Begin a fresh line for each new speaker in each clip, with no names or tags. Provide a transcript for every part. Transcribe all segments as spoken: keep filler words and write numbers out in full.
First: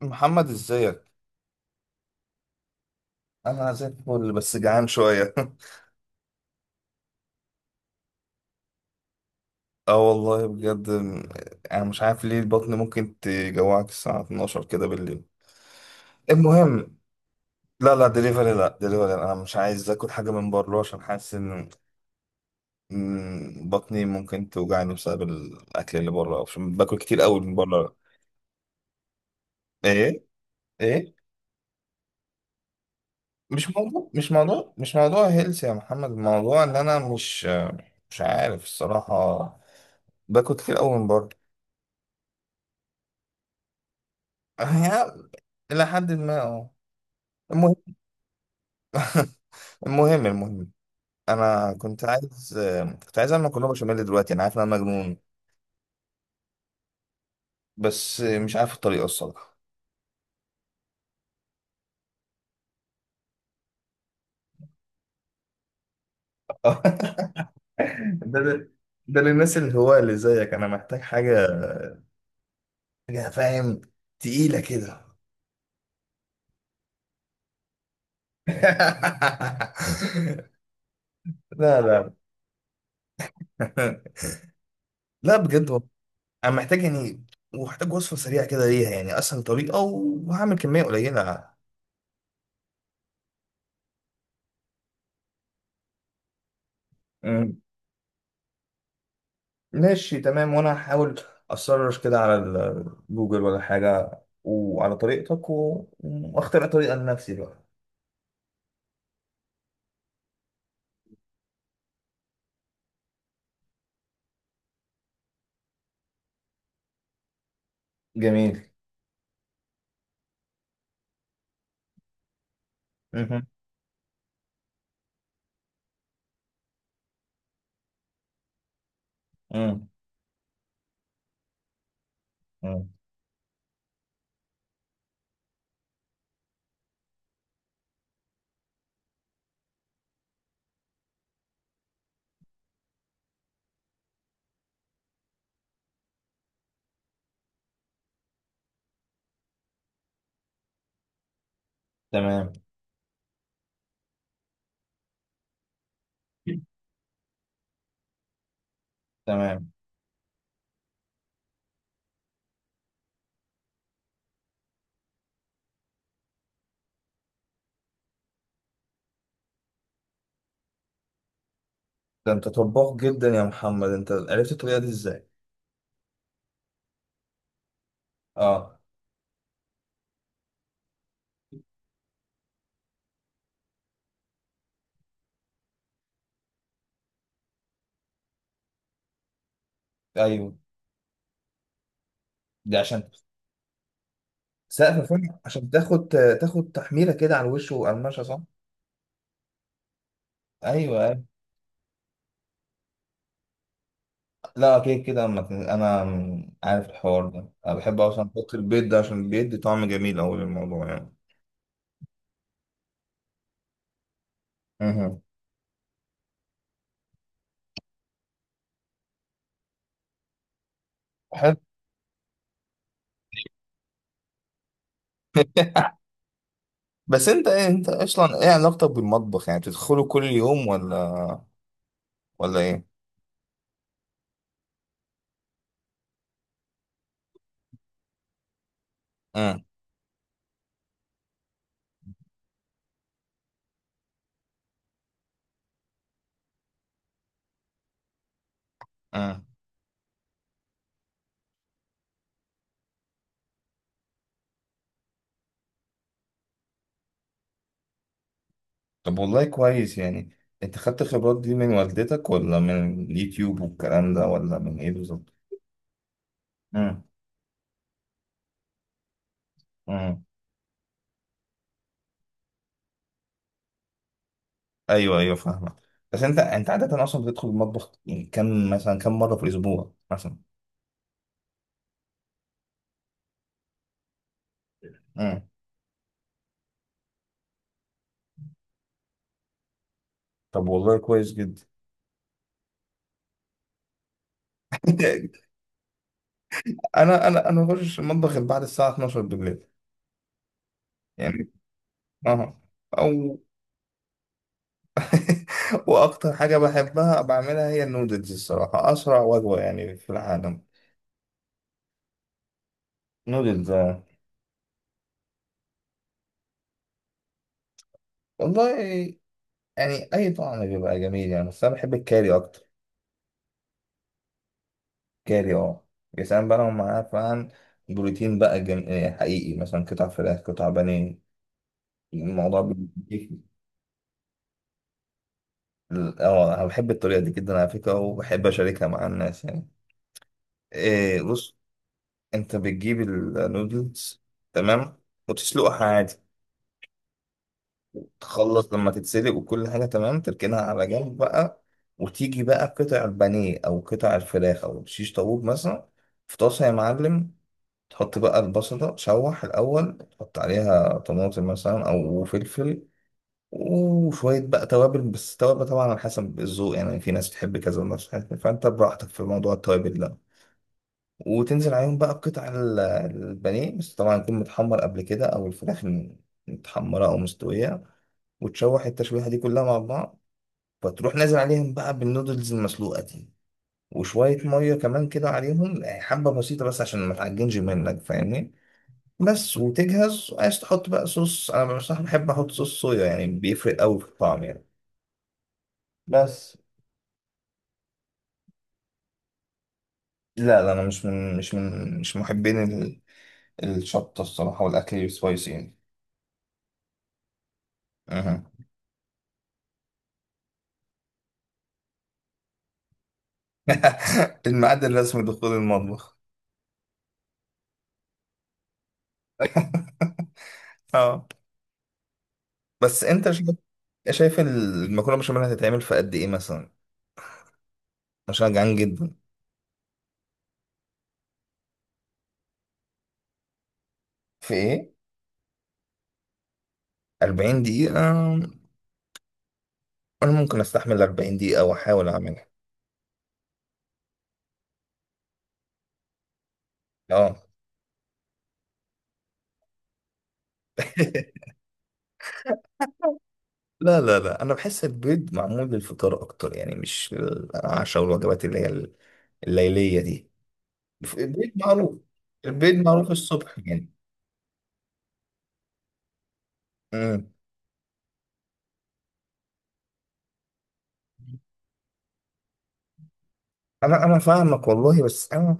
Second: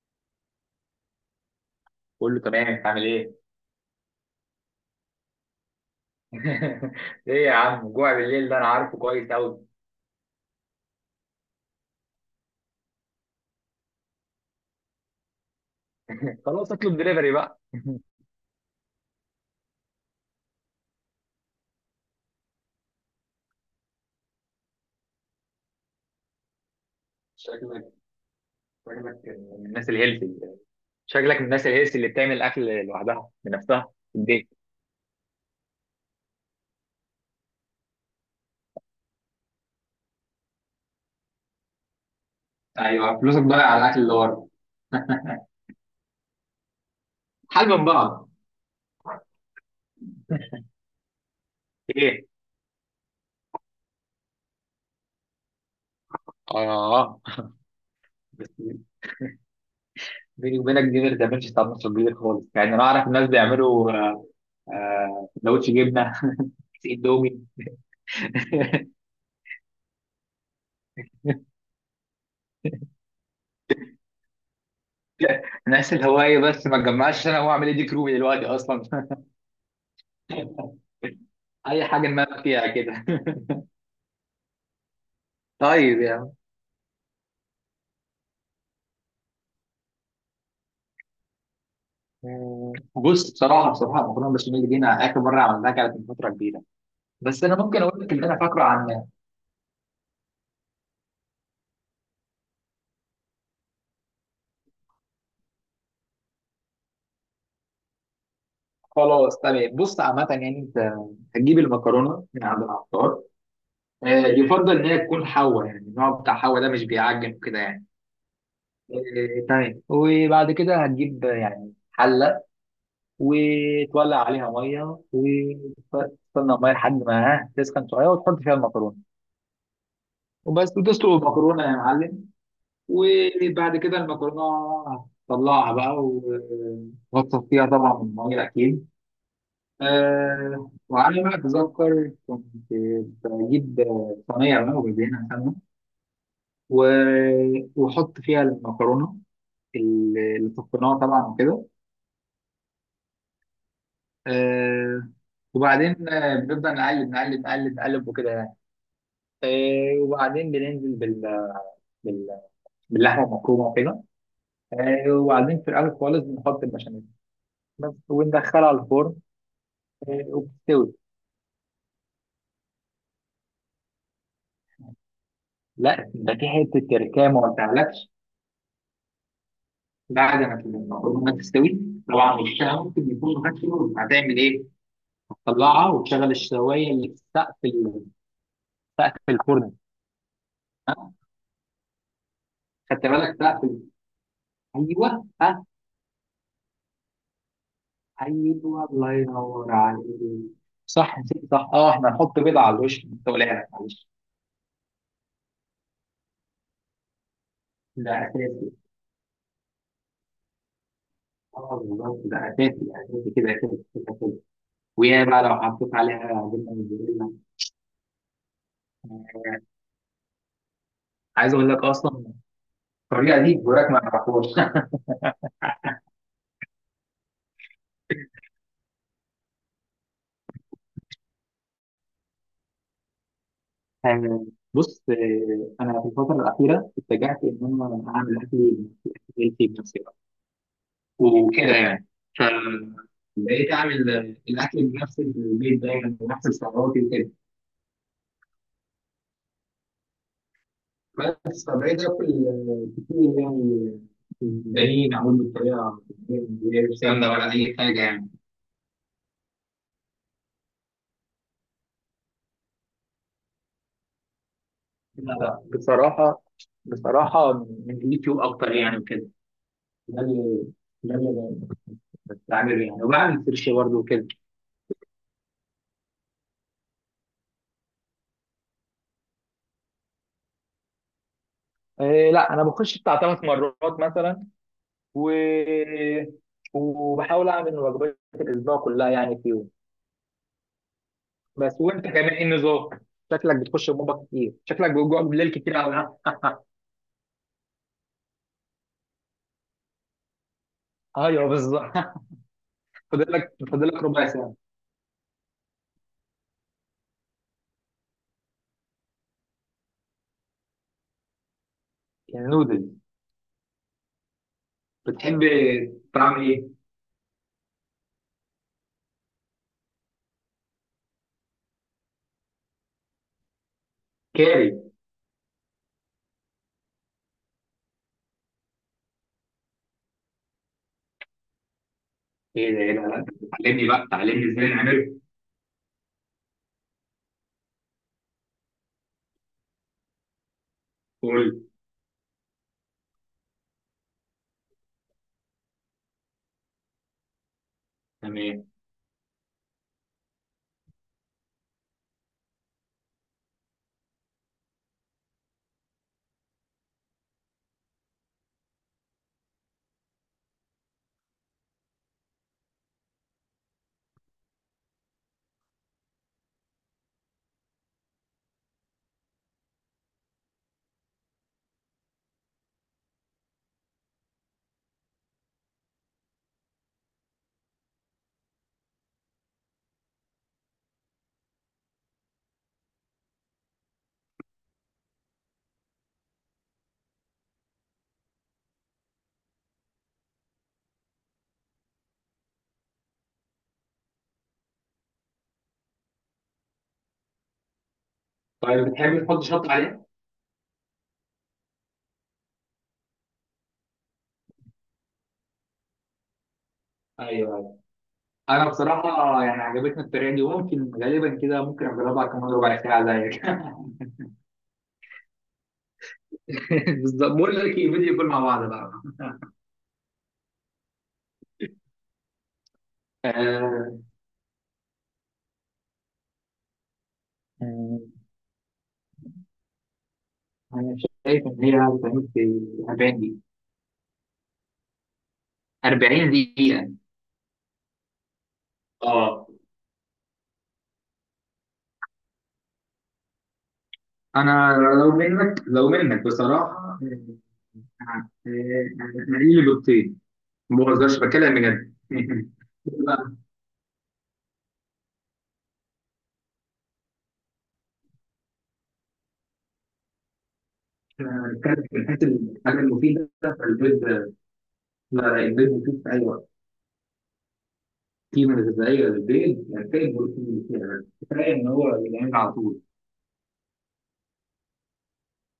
محمد ازيك؟
كله تمام، انت عامل ايه؟
انا زي الفل بس جعان شويه.
ايه يا عم، جوع بالليل ده انا عارفه كويس قوي.
اه والله بجد م- انا مش عارف ليه البطن ممكن تجوعك الساعه اتناشر كده بالليل.
خلاص،
المهم،
اطلب دليفري بقى.
لا لا دليفري، لا دليفري، انا مش عايز اكل حاجه من بره عشان حاسس ان إن بطني ممكن توجعني بسبب الاكل اللي بره عشان باكل كتير قوي من
شكلك
بره.
شكلك من الناس
ايه،
الهيلثي.
ايه،
شكلك من الناس الهيلثي اللي بتعمل اكل لوحدها
مش
بنفسها
موضوع
في
مش
البيت.
موضوع مش موضوع هيلث يا محمد، الموضوع ان انا مش مش عارف الصراحه، باكل كتير قوي من بره.
ايوه، فلوسك ضايعه على الاكل اللي ورا.
هي إلى حد ما اه.
حل
المهم،
من بعض.
المهم المهم، أنا كنت
ايه؟
عايز كنت عايز أعمل مكرونة بشاميل دلوقتي، أنا عارف إن أنا مجنون
اه،
بس
بس
مش عارف الطريقة الصراحة.
بيني وبينك دي ما بتعملش طعم نص الجديد خالص، يعني انا اعرف الناس بيعملوا آه، آه، سندوتش جبنه. كيس اندومي.
ده ده ده للناس اللي هو اللي زيك، أنا محتاج حاجة حاجة، فاهم، تقيلة كده.
نفس الهواية، بس ما تجمعش، انا هو اعمل ايه؟ دي كروبي دلوقتي اصلا.
لا
اي حاجة
لا
نمام فيها كده.
لا بجد والله.
طيب يا عم،
انا محتاج يعني، ومحتاج وصفه سريعه كده ليها، يعني اسهل طريقه، وهعمل كميه قليله.
بص، بصراحة بصراحة المكرونة البشاميل دي انا اخر مرة عملتها كانت من فترة كبيرة، بس انا ممكن اقول لك اللي انا فاكره عنها.
ماشي، تمام، وانا هحاول اسرش كده على ال- جوجل ولا حاجه وعلى طريقتك و- واخترع طريقه لنفسي بقى.
خلاص تمام، بص، عامة يعني انت هتجيب المكرونة من عند العطار، آه، يفضل ان هي تكون حوا، يعني النوع بتاع حوا ده مش بيعجن كده يعني.
جميل.
آه، تمام، وبعد كده هتجيب آه، يعني حلة،
مهم.
وتولع عليها ميه، وتستنى الميه لحد ما ها تسخن شويه، وتحط فيها المكرونه،
مم.
وبس وتسلق المكرونه يا معلم.
مم.
وبعد كده المكرونه هتطلعها بقى، و- وهتصفيها طبعا من الميه اكيد. أه، وعلى ما اتذكر كنت بجيب صينيه بقى، وبدهنها سمنه، و- واحط فيها المكرونه اللي صفيناها طبعا، وكده.
تمام.
أه، وبعدين آه، بنبدأ نقلب نقلب نقلب نقلب وكده.
تمام.
آه، وبعدين بننزل بال... بال... باللحمه المفرومه وكده. آه، وبعدين في الاول خالص بنحط البشاميل بس، وندخلها على الفرن، آه، وبتستوي.
ده انت طباخ جدا يا محمد، انت عرفت الطريقه دي ازاي؟
لا، ده في حته تركية ما قلتهالكش.
اه.
بعد ما المكرونه تستوي طبعا، وشها ممكن يكون غسله، هتعمل ايه؟ هتطلعها وتشغل الشوايه اللي في سقف ال- سقف الفرن.
ايوه. دي
خدت
عشان
بالك؟ سقف ال-
سقف
ايوه
فين؟
ها.
عشان تاخد تاخد تحميله كده على الوش وقرمشه، صح؟
ايوه، الله ينور عليك.
ايوه،
صح،
أيوة.
نسيت، صح، اه، احنا هنحط بيضه على الوش، انت قلقان؟ معلش.
لا اكيد كده، أما ت- انا عارف الحوار ده، انا بحب
ده
اصلا احط
اساسي.
البيض ده عشان بيدي طعم جميل اوي للموضوع يعني.
اه، بالظبط، ده اساسي اساسي كده كده كده كده.
مهم.
ويا بقى لو حطيت عليها جبنه موتزاريلا، عايز
حلو.
اقول لك اصلا الطريقه دي جوراك ما يعرفهاش.
بس انت ايه، انت اصلا ايه علاقتك بالمطبخ؟ يعني بتدخله كل يوم ولا ولا ايه؟
آه، بص، آه، انا في الفتره الاخيره اتجهت ان انا اعمل اكلي بنفسي، أكل
امم.
بيتي بنفسي بقى، وكده يعني. ف بقيت اعمل آه، الاكل بنفس البيت دايما، بنفس السعرات وكده.
امم.
بس، فبقيت اكل آه، كتير يعني. بنين اعمل بالطريقه من غير سمنه ولا اي حاجه يعني.
طب والله كويس يعني، انت خدت الخبرات دي من والدتك ولا من اليوتيوب والكلام ده ولا من ايه بالظبط؟
لا لا، بصراحة،
امم.
بصراحة من اليوتيوب أكتر يعني، وكده. ده
امم.
اللي ده اللي بعمله يعني، وبعمل سيرش برضه وكده.
ايوه، ايوه، فاهمك. بس انت انت عادة اصلا بتدخل المطبخ يعني كم مثلا، كم مرة في الاسبوع مثلا؟
إيه، لا، أنا بخش بتاع ثلاث مرات مثلا، و...
امم.
وبحاول أعمل وجبات الأسبوع كلها يعني فيهم.
طب والله كويس جدا.
بس وأنت كمان إيه النظام؟ شكلك بتخش المطبخ كتير، شكلك بتجوع بالليل كتير أوي، ها؟
انا انا انا بخش المطبخ بعد الساعة اتناشر بالليل
أيوه
يعني.
بالظبط.
اه.
فاضل
او.
لك فاضل لك ربع ساعة.
واكتر حاجه بحبها بعملها هي النودلز الصراحه، اسرع وجبه يعني في العالم.
يعني نودل،
نودلز، آه.
بتحب تعمل إيه؟
والله يعني اي طعم بيبقى جميل يعني، بس انا بحب الكاري اكتر.
كاري.
كاري، اه. يا سلام بقى لو معاه فعلا بروتين بقى جم... آه، حقيقي، مثلا قطع فراخ، قطع بانيه، الموضوع
إيه ده؟ إيه ده؟ لا لا،
بيديك.
تعلمني بقى، تعلمني إزاي نعمله.
ال- اه انا بحب الطريقه دي جدا على فكره، وبحب اشاركها مع الناس يعني. إيه بص،
قول.
انت بتجيب النودلز، تمام، وتسلقها عادي،
تمام.
تخلص لما تتسلق وكل حاجة تمام تركنها على جنب بقى. وتيجي بقى قطع البانيه أو قطع الفراخ أو شيش طاووق مثلا، في طاسة يا معلم، تحط بقى البصل ده تشوح الأول، تحط عليها طماطم مثلا أو فلفل وشوية بقى توابل، بس توابل طبعا على حسب الذوق يعني، في ناس بتحب كذا وناس بتحب، فأنت براحتك في موضوع التوابل ده. وتنزل عليهم بقى بقطع ال- البانيه، بس طبعا يكون متحمر قبل كده، أو الفراخ متحمرة أو مستوية، وتشوح التشويحة دي كلها مع بعض. فتروح نازل عليهم بقى بالنودلز المسلوقة دي وشوية مية كمان كده عليهم، يعني حبة بسيطة بس عشان ما تعجنش منك، فاهمني. بس وتجهز، عايز تحط بقى صوص، أنا بصراحة بحب أحط صوص صويا، يعني بيفرق أوي في الطعم يعني. بس
طيب، بتحب تحط شط عليها؟
لا لا، أنا مش من مش من مش محبين ال- الشطة الصراحة، والأكل السبايسي يعني.
ايوه ايوه.
أها.
انا بصراحه يعني عجبتني الطريقه دي، وممكن غالبا كده ممكن اجربها كمان ربع ساعه زيك.
الميعاد الرسمي دخول المطبخ.
بالظبط. بقول لك ايه، فيديو كول مع بعض بقى.
اه. بس انت شايف
آه،
شايف المكرونه بشاميل هتتعمل في قد ايه مثلا؟
آه،
مش جعان جدا.
انا شايف ان هي هتعمل في أربعين دقيقه.
في ايه؟
أربعين دقيقه؟
أربعين دقيقة.
اه.
انا ممكن استحمل أربعين دقيقة واحاول اعملها.
انا لو منك لو منك بصراحه،
اه.
آه، آه، انا لي بيضتين، ما بهزرش، بتكلم بجد. بقى،
لا لا لا، انا بحس البيض معمول للفطار اكتر، يعني مش العشاء والوجبات اللي هي الليلية دي.
آه،
البيض
بتكلم في
معروف.
الحاجات
البيض
الحاجه
معروف
المفيده،
الصبح يعني.
فالبيض. لا لا، البيض مفيد في أي وقت.
امم.
قيمة غذائية للبيض، ينتهي البروتين اللي فيها، بس كفاية إن هو بيتعمل على طول.
انا انا فاهمك والله، بس انا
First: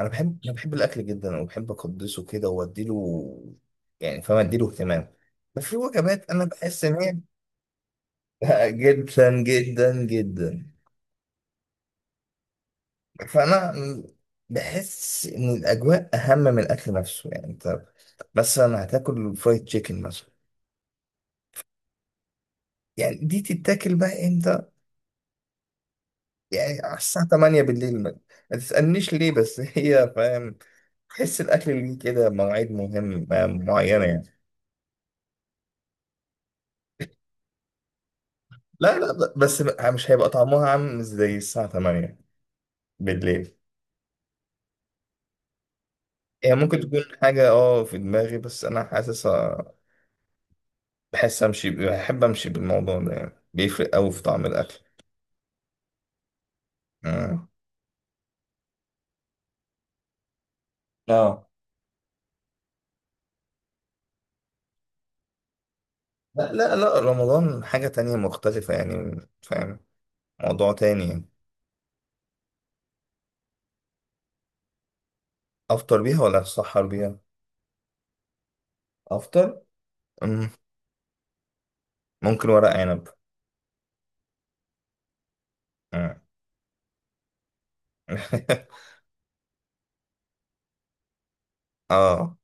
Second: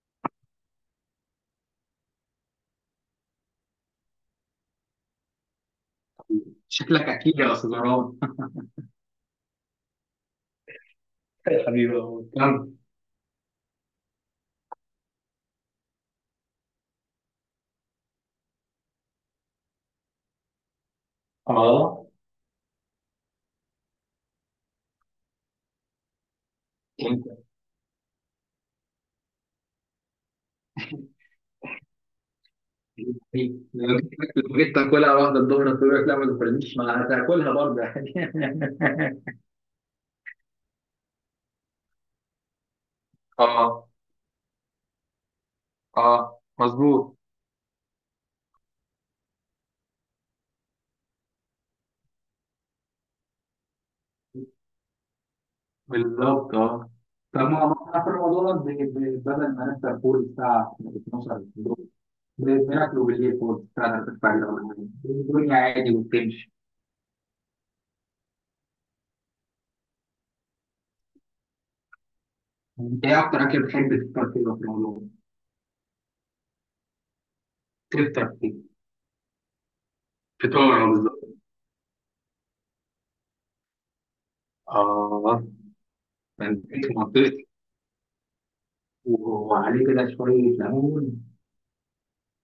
انا بحب انا بحب الاكل جدا، وبحب اقدسه كده واديله، يعني فاهم، اديله اهتمام. بس في وجبات انا بحس ان
شكلك
هي.
أكيد يا أستاذ مروان.
جدا جدا جدا.
يا حبيبي والله. كم؟
فانا بحس ان الاجواء اهم من الاكل نفسه، يعني انت مثلا هتاكل فرايد تشيكن مثلا،
آه.
يعني دي تتاكل بقى امتى؟ يعني على الساعه
أنت
تمانية بالليل، ما ما تسالنيش ليه بس. هي فاهم، تحس الاكل ليه كده مواعيد مهم
أكيد. لو
معينه
جيت
يعني.
لو جيت تاكلها واحدة الظهر، تقول لك لا ما تاكلنيش، ما هتاكلها برضه يعني.
لا لا، ب- بس مش هيبقى طعمها عامل زي الساعه تمانية بالليل.
اه، اه
هي ممكن مم. تكون
مظبوط.
حاجه اه في دماغي، بس انا حاسسها، بحس امشي، بحب امشي بالموضوع ده، يعني بيفرق قوي في طعم الاكل.
بالظبط، اه. طب
مم.
ما هو احنا في رمضان، ب- ب- بدل ما نفطر فول الساعة اتناشر
اه.
بالليل، ب- بناكله بالليل فول الساعة تلاتة الفجر ولا حاجة، الدنيا عادي وبتمشي.
لا لا لا، رمضان حاجة تانية مختلفة يعني فاهم، موضوع تاني يعني.
انت ايه اكتر اكل بتحب تفطر فيه في رمضان؟
أفطر بيها ولا أتسحر بيها؟
تفطر فيه،
أفطر. أم،
فطار بالظبط.
ممكن ورق عنب.
آه.
أم.
انت في منطقتي. وعليه كده شويه ليمون.
آه.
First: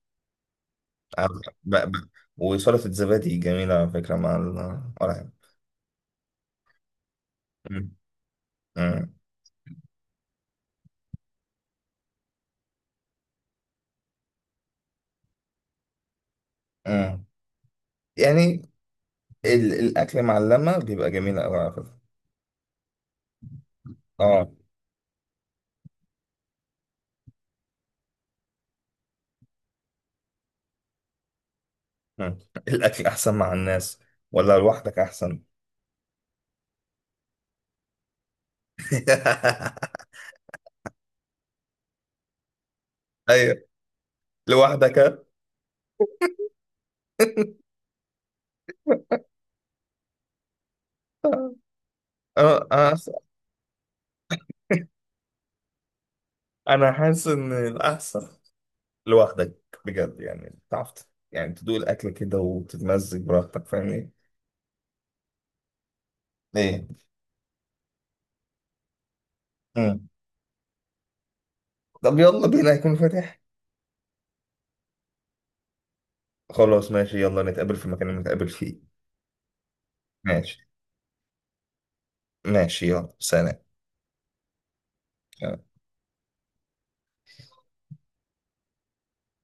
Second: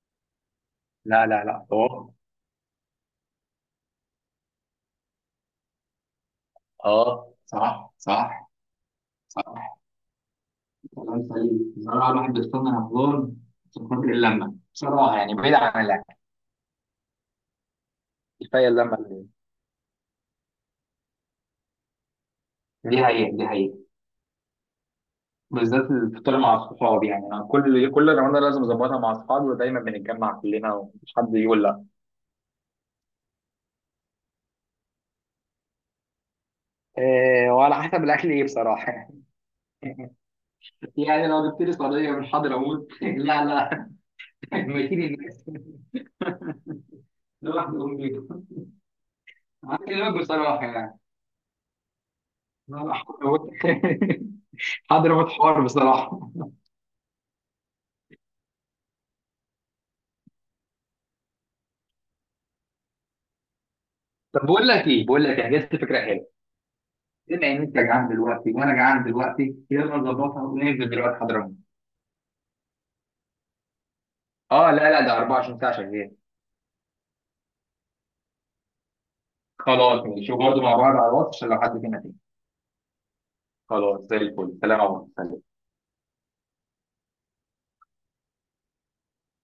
لا لا لا،
ب... ب...
طبعا.
وسلطة الزبادي جميلة على فكرة مع ال- ورق عنب.
اه،
أم،
صح صح
أم،
صح. كلام سليم بصراحه، الواحد بيستنى رمضان عشان خاطر اللمه بصراحه، يعني بعيد عن الاكل،
أم.
كفايه
يعني
اللمه اللي،
ال... الأكل مع اللمة بيبقى جميل أوي على فكرة.
دي حقيقه، دي حقيقه.
آه.
بالذات الفطار مع الصحاب، يعني انا كل كل رمضان لازم اظبطها مع اصحابي، ودايما بنتجمع كلنا ومش حد يقول لا.
أم. الأكل أحسن مع الناس ولا لوحدك أحسن؟
إيه، وعلى حسب الاكل ايه بصراحه. يعني لو جبت لي صينيه من حضرموت، لا
أيوه،
لا،
لوحدك.
مدينة الناس، لوحده أقوم بيها، هكلمك بصراحه يعني.
آه،
لا، لا،
آه،
حضرموت، حضرموت. حوار بصراحه.
انا حاسس ان الاحسن لوحدك بجد يعني، تعرف ت- يعني تدوق الاكل كده وتتمزج براحتك، فاهمني؟
طب بقول لك ايه بقول لك إيه، جت فكره حلوه.
ايه.
بما ان انت جعان دلوقتي وانا جعان دلوقتي، يلا
مم.
نظبطها وننزل دلوقتي حضرموت.
طب يلا بينا، هيكون فاتح؟
اه، لا لا، ده أربعة وعشرين ساعه شغال.
خلاص ماشي، يلا نتقابل في المكان اللي نتقابل فيه.
خلاص ماشي، وبرضه
ماشي،
مع بعض على الواتس عشان لو حد فينا تاني.
ماشي، يلا سلام.
خلاص، زي الفل، سلام يا عمر. سلام.